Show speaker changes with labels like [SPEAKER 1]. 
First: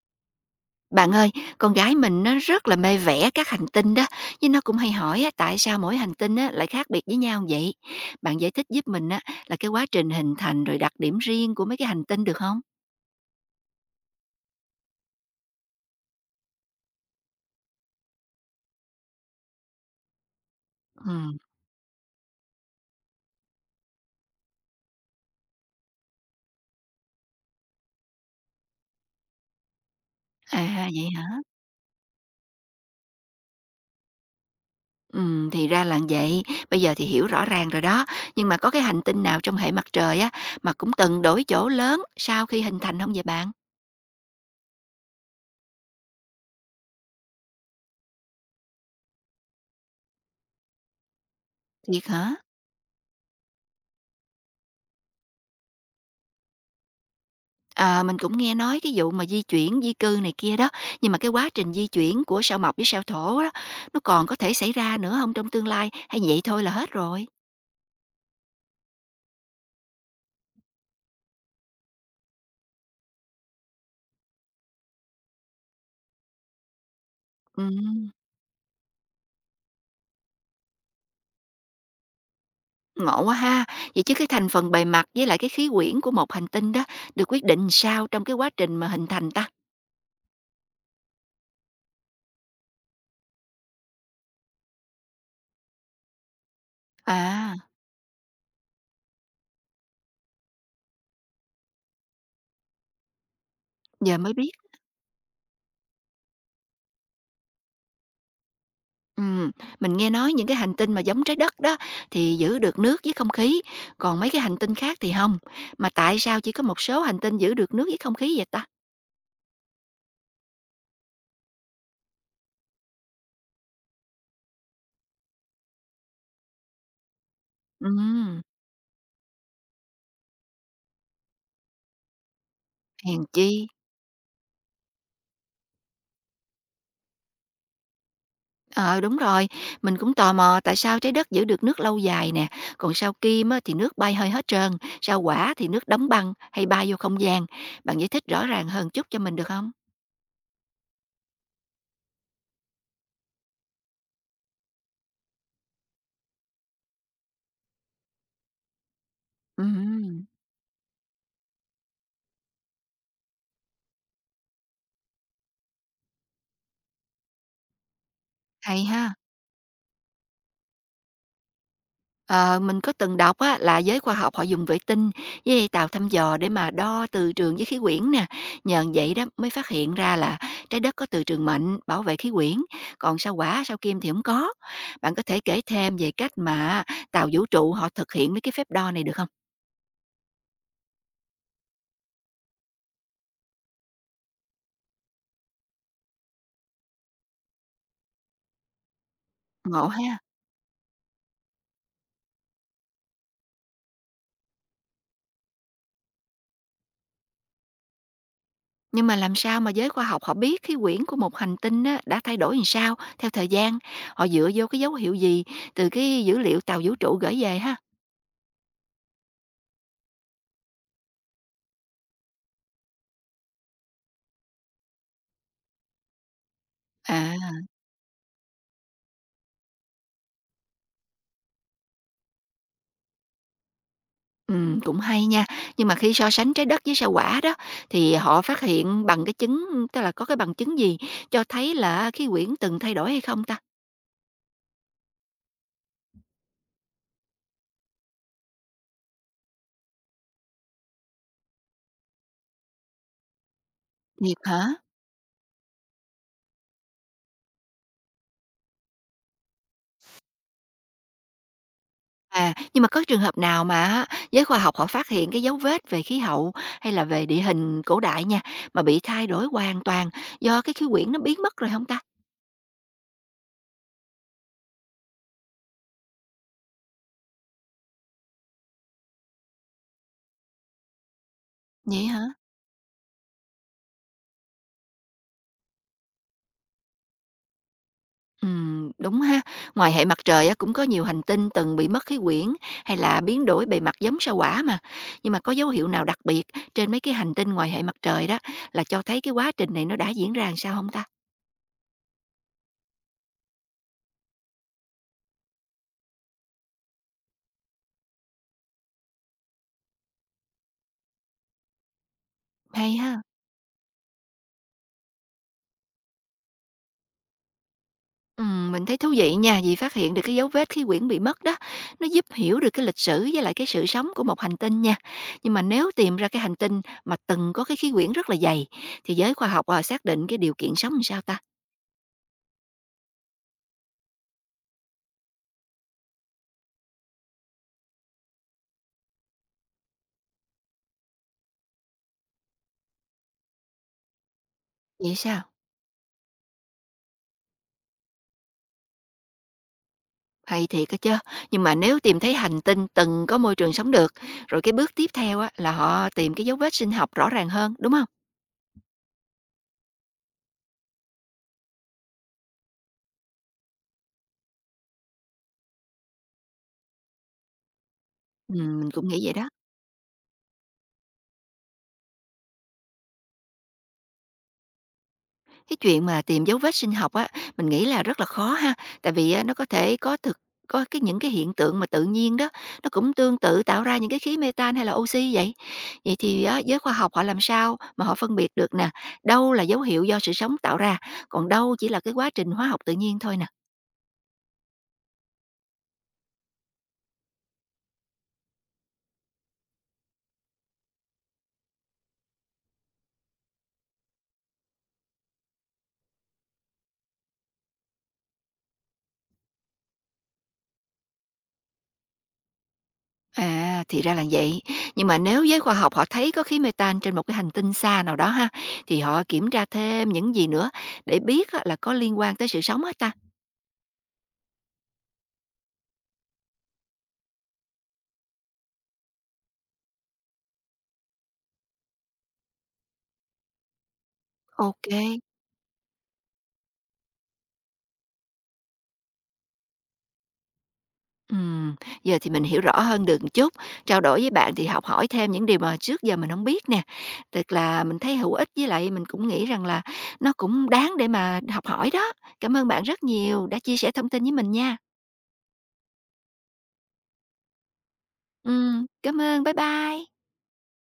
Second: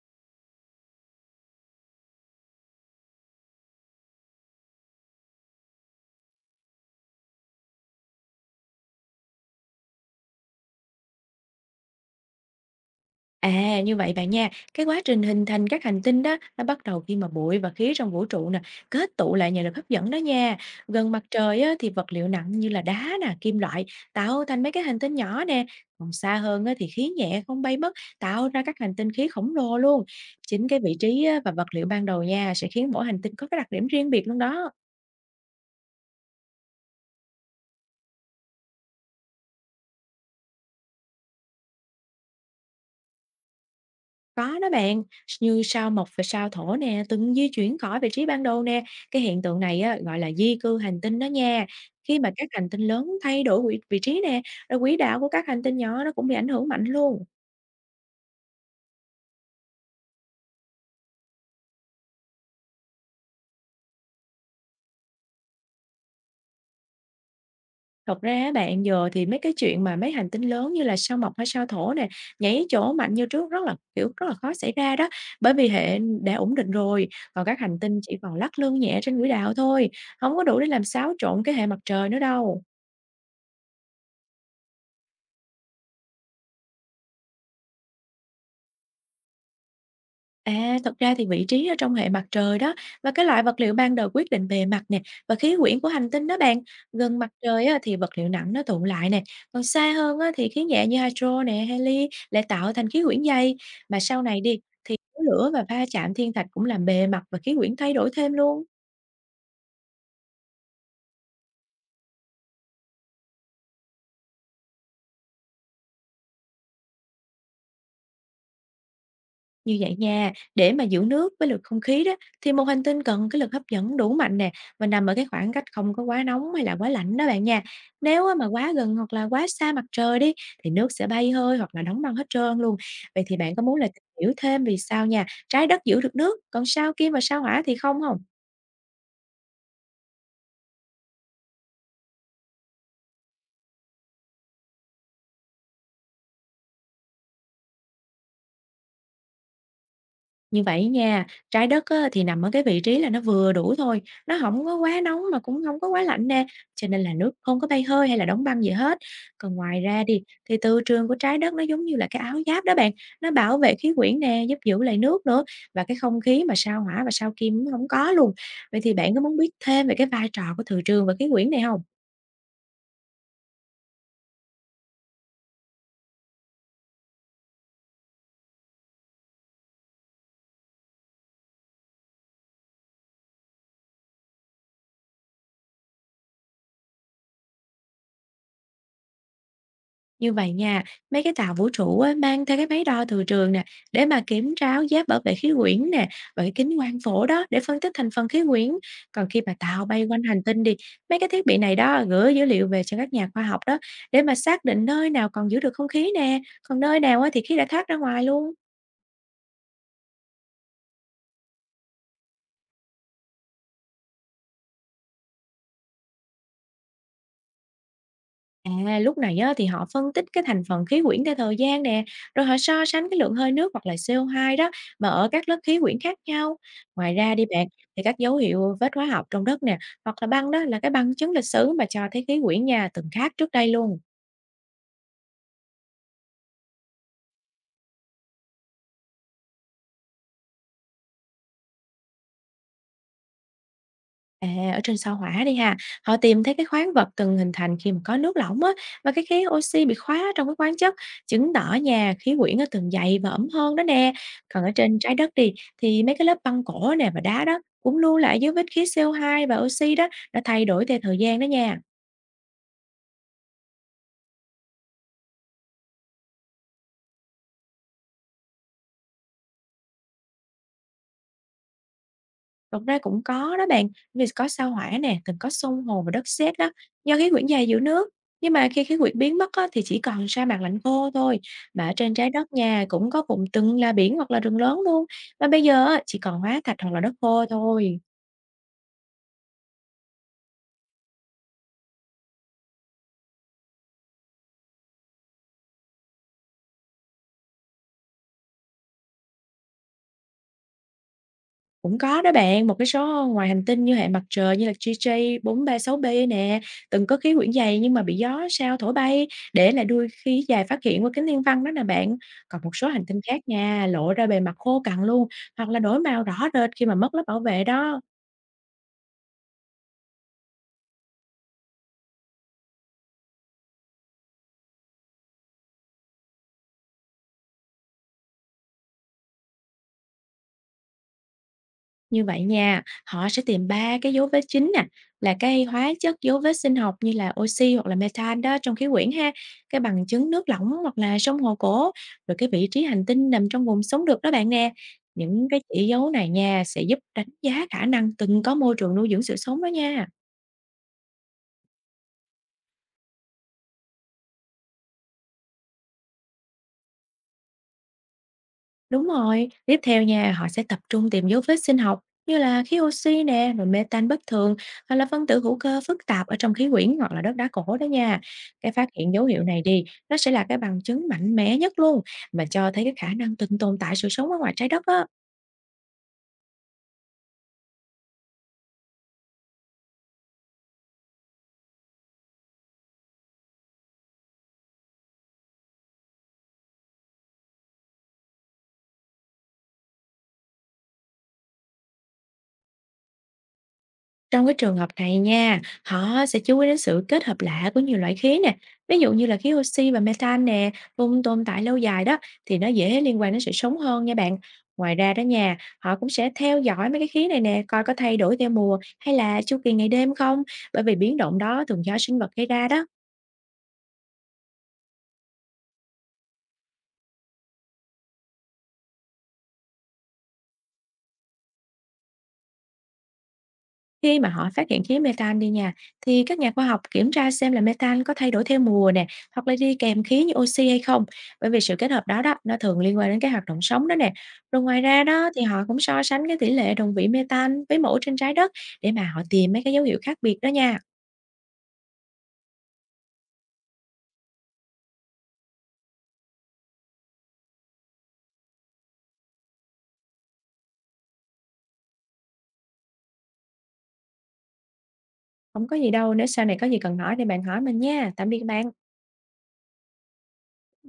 [SPEAKER 1] Bạn ơi, con gái mình nó rất là mê vẽ các hành tinh đó, nhưng nó cũng hay hỏi á, tại sao mỗi hành tinh á, lại khác biệt với nhau vậy? Bạn giải thích giúp mình á, là cái quá trình hình thành rồi đặc điểm riêng của mấy cái hành tinh được không?
[SPEAKER 2] À, như vậy bạn nha, cái quá trình hình thành các hành tinh đó nó bắt đầu khi mà bụi và khí trong vũ trụ nè kết tụ lại nhờ lực hấp dẫn đó nha. Gần mặt
[SPEAKER 1] Ừ,
[SPEAKER 2] trời á, thì vật liệu nặng như là đá nè, kim loại tạo thành mấy cái hành tinh nhỏ nè. Còn xa hơn á, thì khí nhẹ không bay mất tạo ra các hành tinh khí khổng lồ luôn. Chính cái
[SPEAKER 1] à
[SPEAKER 2] vị
[SPEAKER 1] vậy
[SPEAKER 2] trí á,
[SPEAKER 1] hả?
[SPEAKER 2] và vật liệu ban đầu nha sẽ khiến mỗi hành tinh có cái đặc điểm riêng biệt luôn đó.
[SPEAKER 1] Ừ, thì ra là vậy, bây giờ thì hiểu rõ ràng rồi đó. Nhưng mà có cái hành tinh nào trong hệ mặt trời á, mà cũng từng đổi chỗ lớn sau khi hình thành không vậy bạn?
[SPEAKER 2] Có đó bạn, như sao Mộc và sao Thổ nè, từng di chuyển khỏi vị trí ban đầu nè, cái hiện tượng này á, gọi là di cư hành tinh đó nha.
[SPEAKER 1] Thiệt
[SPEAKER 2] Khi mà
[SPEAKER 1] hả?
[SPEAKER 2] các hành tinh lớn thay đổi vị vị trí nè, rồi quỹ đạo của các hành tinh nhỏ nó cũng bị ảnh hưởng mạnh luôn.
[SPEAKER 1] Ờ, mình cũng nghe nói cái vụ mà di chuyển, di cư này kia đó, nhưng mà cái quá trình di chuyển của sao Mộc với sao Thổ á, nó còn có thể xảy ra nữa không trong tương lai, hay vậy thôi là hết rồi?
[SPEAKER 2] Thật ra á bạn, giờ thì mấy cái chuyện mà mấy hành tinh lớn như là sao Mộc hay sao Thổ nè, nhảy chỗ mạnh như trước rất là, kiểu, rất là khó xảy ra đó, bởi vì hệ đã ổn định rồi, còn các hành tinh
[SPEAKER 1] Ừm,
[SPEAKER 2] chỉ còn lắc lư nhẹ trên quỹ đạo thôi, không có đủ để làm xáo trộn cái hệ mặt trời nữa đâu.
[SPEAKER 1] ngộ quá ha! Vậy chứ cái thành phần bề mặt với lại cái khí quyển của một hành tinh đó được quyết định sao trong cái quá trình mà hình thành ta?
[SPEAKER 2] À, thật ra thì vị trí ở trong hệ mặt trời đó và cái loại vật liệu ban đầu quyết định bề mặt nè và khí quyển của hành tinh đó bạn. Gần mặt
[SPEAKER 1] À,
[SPEAKER 2] trời á, thì vật liệu nặng nó tụ lại nè, còn xa hơn á, thì khí nhẹ như hydro nè, heli lại tạo thành khí quyển dày. Mà
[SPEAKER 1] giờ
[SPEAKER 2] sau
[SPEAKER 1] mới
[SPEAKER 2] này
[SPEAKER 1] biết.
[SPEAKER 2] đi thì khói lửa và va chạm thiên thạch cũng làm bề mặt và khí quyển thay đổi thêm luôn.
[SPEAKER 1] Ừm, mình nghe nói những cái hành tinh mà giống Trái Đất đó thì giữ được nước với không khí, còn mấy cái hành tinh khác thì không. Mà tại sao chỉ có một số hành tinh giữ được nước với không khí vậy ta?
[SPEAKER 2] Như vậy nha, để mà giữ nước với lực không khí đó thì một hành tinh cần cái lực hấp dẫn đủ mạnh nè và nằm ở cái khoảng cách không có quá nóng hay là quá lạnh đó bạn nha. Nếu á
[SPEAKER 1] Ừm.
[SPEAKER 2] mà quá gần hoặc là quá xa mặt trời đi thì nước sẽ bay hơi hoặc là đóng băng hết trơn luôn.
[SPEAKER 1] Hèn
[SPEAKER 2] Vậy thì
[SPEAKER 1] chi.
[SPEAKER 2] bạn có muốn là tìm hiểu thêm vì sao nha, trái đất giữ được nước, còn sao Kim và sao Hỏa thì không không?
[SPEAKER 1] Ờ, đúng rồi, mình cũng tò mò tại sao trái đất giữ được nước lâu dài nè, còn sao Kim á thì nước bay hơi hết trơn, sao Quả thì nước đóng băng hay bay vô không gian. Bạn giải thích rõ ràng hơn chút cho mình được không?
[SPEAKER 2] Như vậy nha, trái đất á, thì nằm ở cái vị trí là nó vừa đủ thôi, nó không có quá nóng mà cũng không có quá lạnh nè, cho nên là nước không có bay hơi hay là đóng băng gì hết. Còn ngoài ra đi,
[SPEAKER 1] Ừm,
[SPEAKER 2] thì từ trường của trái đất nó giống như là cái áo giáp đó bạn, nó bảo vệ khí quyển nè, giúp giữ lại nước nữa, và cái không khí mà sao Hỏa và sao Kim nó hổng có luôn. Vậy
[SPEAKER 1] hay
[SPEAKER 2] thì bạn
[SPEAKER 1] ha.
[SPEAKER 2] có muốn biết thêm về cái vai trò của từ trường và khí quyển này không?
[SPEAKER 1] Ờ, mình có từng đọc á, là giới khoa học họ dùng vệ tinh với tàu thăm dò để mà đo từ trường với khí quyển nè. Nhờ vậy đó mới phát hiện ra là trái đất có từ trường mạnh bảo vệ khí quyển, còn sao Hỏa, sao Kim thì không có. Bạn có thể kể thêm về cách mà tàu vũ trụ họ thực hiện mấy cái phép đo này được không?
[SPEAKER 2] Như vậy nha, mấy cái tàu vũ trụ á, mang theo cái máy đo từ trường nè để mà kiểm tra áo giáp bảo vệ khí quyển nè và cái kính quang phổ đó để phân tích thành phần khí quyển. Còn khi mà tàu
[SPEAKER 1] Ngộ
[SPEAKER 2] bay
[SPEAKER 1] ha.
[SPEAKER 2] quanh hành tinh đi, mấy cái thiết bị này đó gửi dữ liệu về cho các nhà khoa học đó để mà xác định nơi nào còn giữ được không khí nè, còn nơi nào á, thì khí đã thoát ra ngoài luôn.
[SPEAKER 1] Nhưng mà làm sao mà giới khoa học họ biết khí quyển của một hành tinh á, đã thay đổi làm sao theo thời gian? Họ dựa vô cái dấu hiệu gì từ cái dữ liệu tàu vũ trụ gửi về ha?
[SPEAKER 2] À, lúc này á, thì họ phân tích cái thành phần khí quyển theo thời gian nè, rồi họ so sánh cái lượng hơi nước hoặc là CO2 đó mà ở các lớp khí quyển khác nhau. Ngoài ra đi
[SPEAKER 1] À.
[SPEAKER 2] bạn, thì các dấu hiệu vết hóa học trong đất nè, hoặc là băng đó là cái bằng chứng lịch sử mà cho thấy khí quyển nhà từng khác trước đây luôn.
[SPEAKER 1] Cũng hay nha. Nhưng mà khi so sánh trái đất với sao Hỏa đó, thì họ phát hiện bằng cái chứng tức là có cái bằng chứng gì cho thấy là khí quyển từng thay đổi hay không ta?
[SPEAKER 2] À, ở trên sao Hỏa đi ha, họ tìm thấy cái khoáng vật từng hình thành khi mà có nước lỏng á, và cái khí oxy bị khóa trong cái khoáng chất, chứng tỏ nhà khí quyển nó từng dày và ẩm hơn đó nè.
[SPEAKER 1] Thiệt
[SPEAKER 2] Còn
[SPEAKER 1] hả?
[SPEAKER 2] ở trên trái đất đi, thì mấy cái lớp băng cổ nè và đá đó cũng lưu lại dấu vết khí co hai và oxy đó đã thay đổi theo thời gian đó nha.
[SPEAKER 1] À, nhưng mà có trường hợp nào mà á, giới khoa học họ phát hiện cái dấu vết về khí hậu hay là về địa hình cổ đại nha, mà bị thay đổi hoàn toàn do cái khí quyển nó biến mất rồi không ta?
[SPEAKER 2] Thực ra cũng có đó bạn, vì có sao Hỏa nè, từng có xung hồ và đất sét đó, do khí quyển dày giữ nước. Nhưng mà khi khí quyển biến mất á, thì chỉ còn sa mạc lạnh khô thôi. Mà ở
[SPEAKER 1] Vậy
[SPEAKER 2] trên
[SPEAKER 1] hả?
[SPEAKER 2] trái đất nhà cũng có vùng từng là biển hoặc là rừng lớn luôn. Mà bây giờ á, chỉ còn hóa thạch hoặc là đất khô thôi.
[SPEAKER 1] Đúng ha. Ngoài hệ mặt trời á, cũng có nhiều hành tinh từng bị mất khí quyển hay là biến đổi bề mặt giống sao Hỏa mà. Nhưng mà có dấu hiệu nào đặc biệt trên mấy cái hành tinh ngoài hệ mặt trời đó là cho thấy cái quá trình này nó đã diễn ra làm sao không ta?
[SPEAKER 2] Cũng có đó bạn, một cái số ngoài hành tinh như hệ mặt trời như là GJ436b nè, từng có khí quyển dày nhưng mà bị gió sao thổi bay, để lại đuôi khí dài phát hiện qua kính thiên văn đó nè bạn. Còn một số
[SPEAKER 1] Hay
[SPEAKER 2] hành tinh
[SPEAKER 1] ha.
[SPEAKER 2] khác nha, lộ ra bề mặt khô cằn luôn, hoặc là đổi màu rõ rệt khi mà mất lớp bảo vệ đó.
[SPEAKER 1] Mình thấy thú vị nha, vì phát hiện được cái dấu vết khí quyển bị mất đó, nó giúp hiểu được cái lịch sử với lại cái sự sống của một hành tinh nha. Nhưng mà nếu tìm ra cái hành tinh mà từng có cái khí quyển rất là dày thì giới khoa học à, xác định cái điều kiện sống làm sao ta?
[SPEAKER 2] Như vậy nha, họ sẽ tìm 3 cái dấu vết chính nè, là cái hóa chất dấu vết sinh học như là oxy hoặc là methane đó trong khí quyển ha, cái bằng chứng nước lỏng hoặc là sông hồ cổ, rồi cái vị trí hành tinh nằm trong vùng sống được đó bạn nè.
[SPEAKER 1] Vậy sao?
[SPEAKER 2] Những cái chỉ dấu này nha sẽ giúp đánh giá khả năng từng có môi trường nuôi dưỡng sự sống đó nha.
[SPEAKER 1] Hay thiệt á chứ. Nhưng mà nếu tìm thấy hành tinh từng có môi trường sống được, rồi cái bước tiếp theo á là họ tìm cái dấu vết sinh học rõ ràng hơn, đúng không?
[SPEAKER 2] Đúng rồi, tiếp theo nha, họ sẽ tập trung tìm dấu vết sinh học như là khí oxy nè, rồi mê bất thường hoặc là phân tử hữu cơ phức tạp ở trong khí quyển hoặc là đất đá cổ đó nha. Cái phát
[SPEAKER 1] Mình cũng
[SPEAKER 2] hiện
[SPEAKER 1] nghĩ
[SPEAKER 2] dấu
[SPEAKER 1] vậy
[SPEAKER 2] hiệu
[SPEAKER 1] đó.
[SPEAKER 2] này đi, nó sẽ là cái bằng chứng mạnh mẽ nhất luôn mà cho thấy cái khả năng từng tồn tại sự sống ở ngoài trái đất á.
[SPEAKER 1] Cái chuyện mà tìm dấu vết sinh học á, mình nghĩ là rất là khó ha, tại vì á nó có thể có thực có cái những cái hiện tượng mà tự nhiên đó, nó cũng tương tự tạo ra những cái khí metan hay là oxy vậy. Vậy thì á giới khoa học họ làm sao mà họ phân biệt được nè, đâu là dấu hiệu do sự sống tạo ra, còn đâu chỉ là cái quá trình hóa học tự nhiên thôi nè?
[SPEAKER 2] Trong cái trường hợp này nha, họ sẽ chú ý đến sự kết hợp lạ của nhiều loại khí nè, ví dụ như là khí oxy và methane nè, vùng tồn tại lâu dài đó thì nó dễ liên quan đến sự sống hơn nha bạn. Ngoài ra đó nha, họ cũng sẽ theo dõi mấy cái khí này nè, coi có thay đổi theo mùa hay là chu kỳ ngày đêm không, bởi vì biến động đó thường do sinh vật gây ra đó.
[SPEAKER 1] À, thì ra là vậy. Nhưng mà nếu giới khoa học họ thấy có khí methane trên một cái hành tinh xa nào đó ha, thì họ kiểm tra thêm những gì nữa để biết á, là có liên quan tới sự sống hết ta?
[SPEAKER 2] Khi mà họ phát hiện khí methane đi nha, thì các nhà khoa học kiểm tra xem là methane có thay đổi theo mùa nè, hoặc là đi kèm khí như oxy hay không. Bởi vì sự kết hợp đó đó, nó thường liên quan đến cái hoạt động sống đó nè. Rồi ngoài
[SPEAKER 1] Ok.
[SPEAKER 2] ra đó thì họ cũng so sánh cái tỷ lệ đồng vị methane với mẫu trên trái đất để mà họ tìm mấy cái dấu hiệu khác biệt đó nha.
[SPEAKER 1] Ừm, giờ thì mình hiểu rõ hơn được một chút. Trao đổi với bạn thì học hỏi thêm những điều mà trước giờ mình không biết nè. Thật là mình thấy hữu ích với lại mình cũng nghĩ rằng là nó cũng đáng để mà học hỏi đó. Cảm ơn bạn rất nhiều đã chia sẻ thông tin với mình nha.
[SPEAKER 2] Không có gì đâu, nếu sau này có gì cần hỏi thì bạn hỏi mình nha. Tạm biệt bạn.
[SPEAKER 1] Cảm ơn. Bye bye.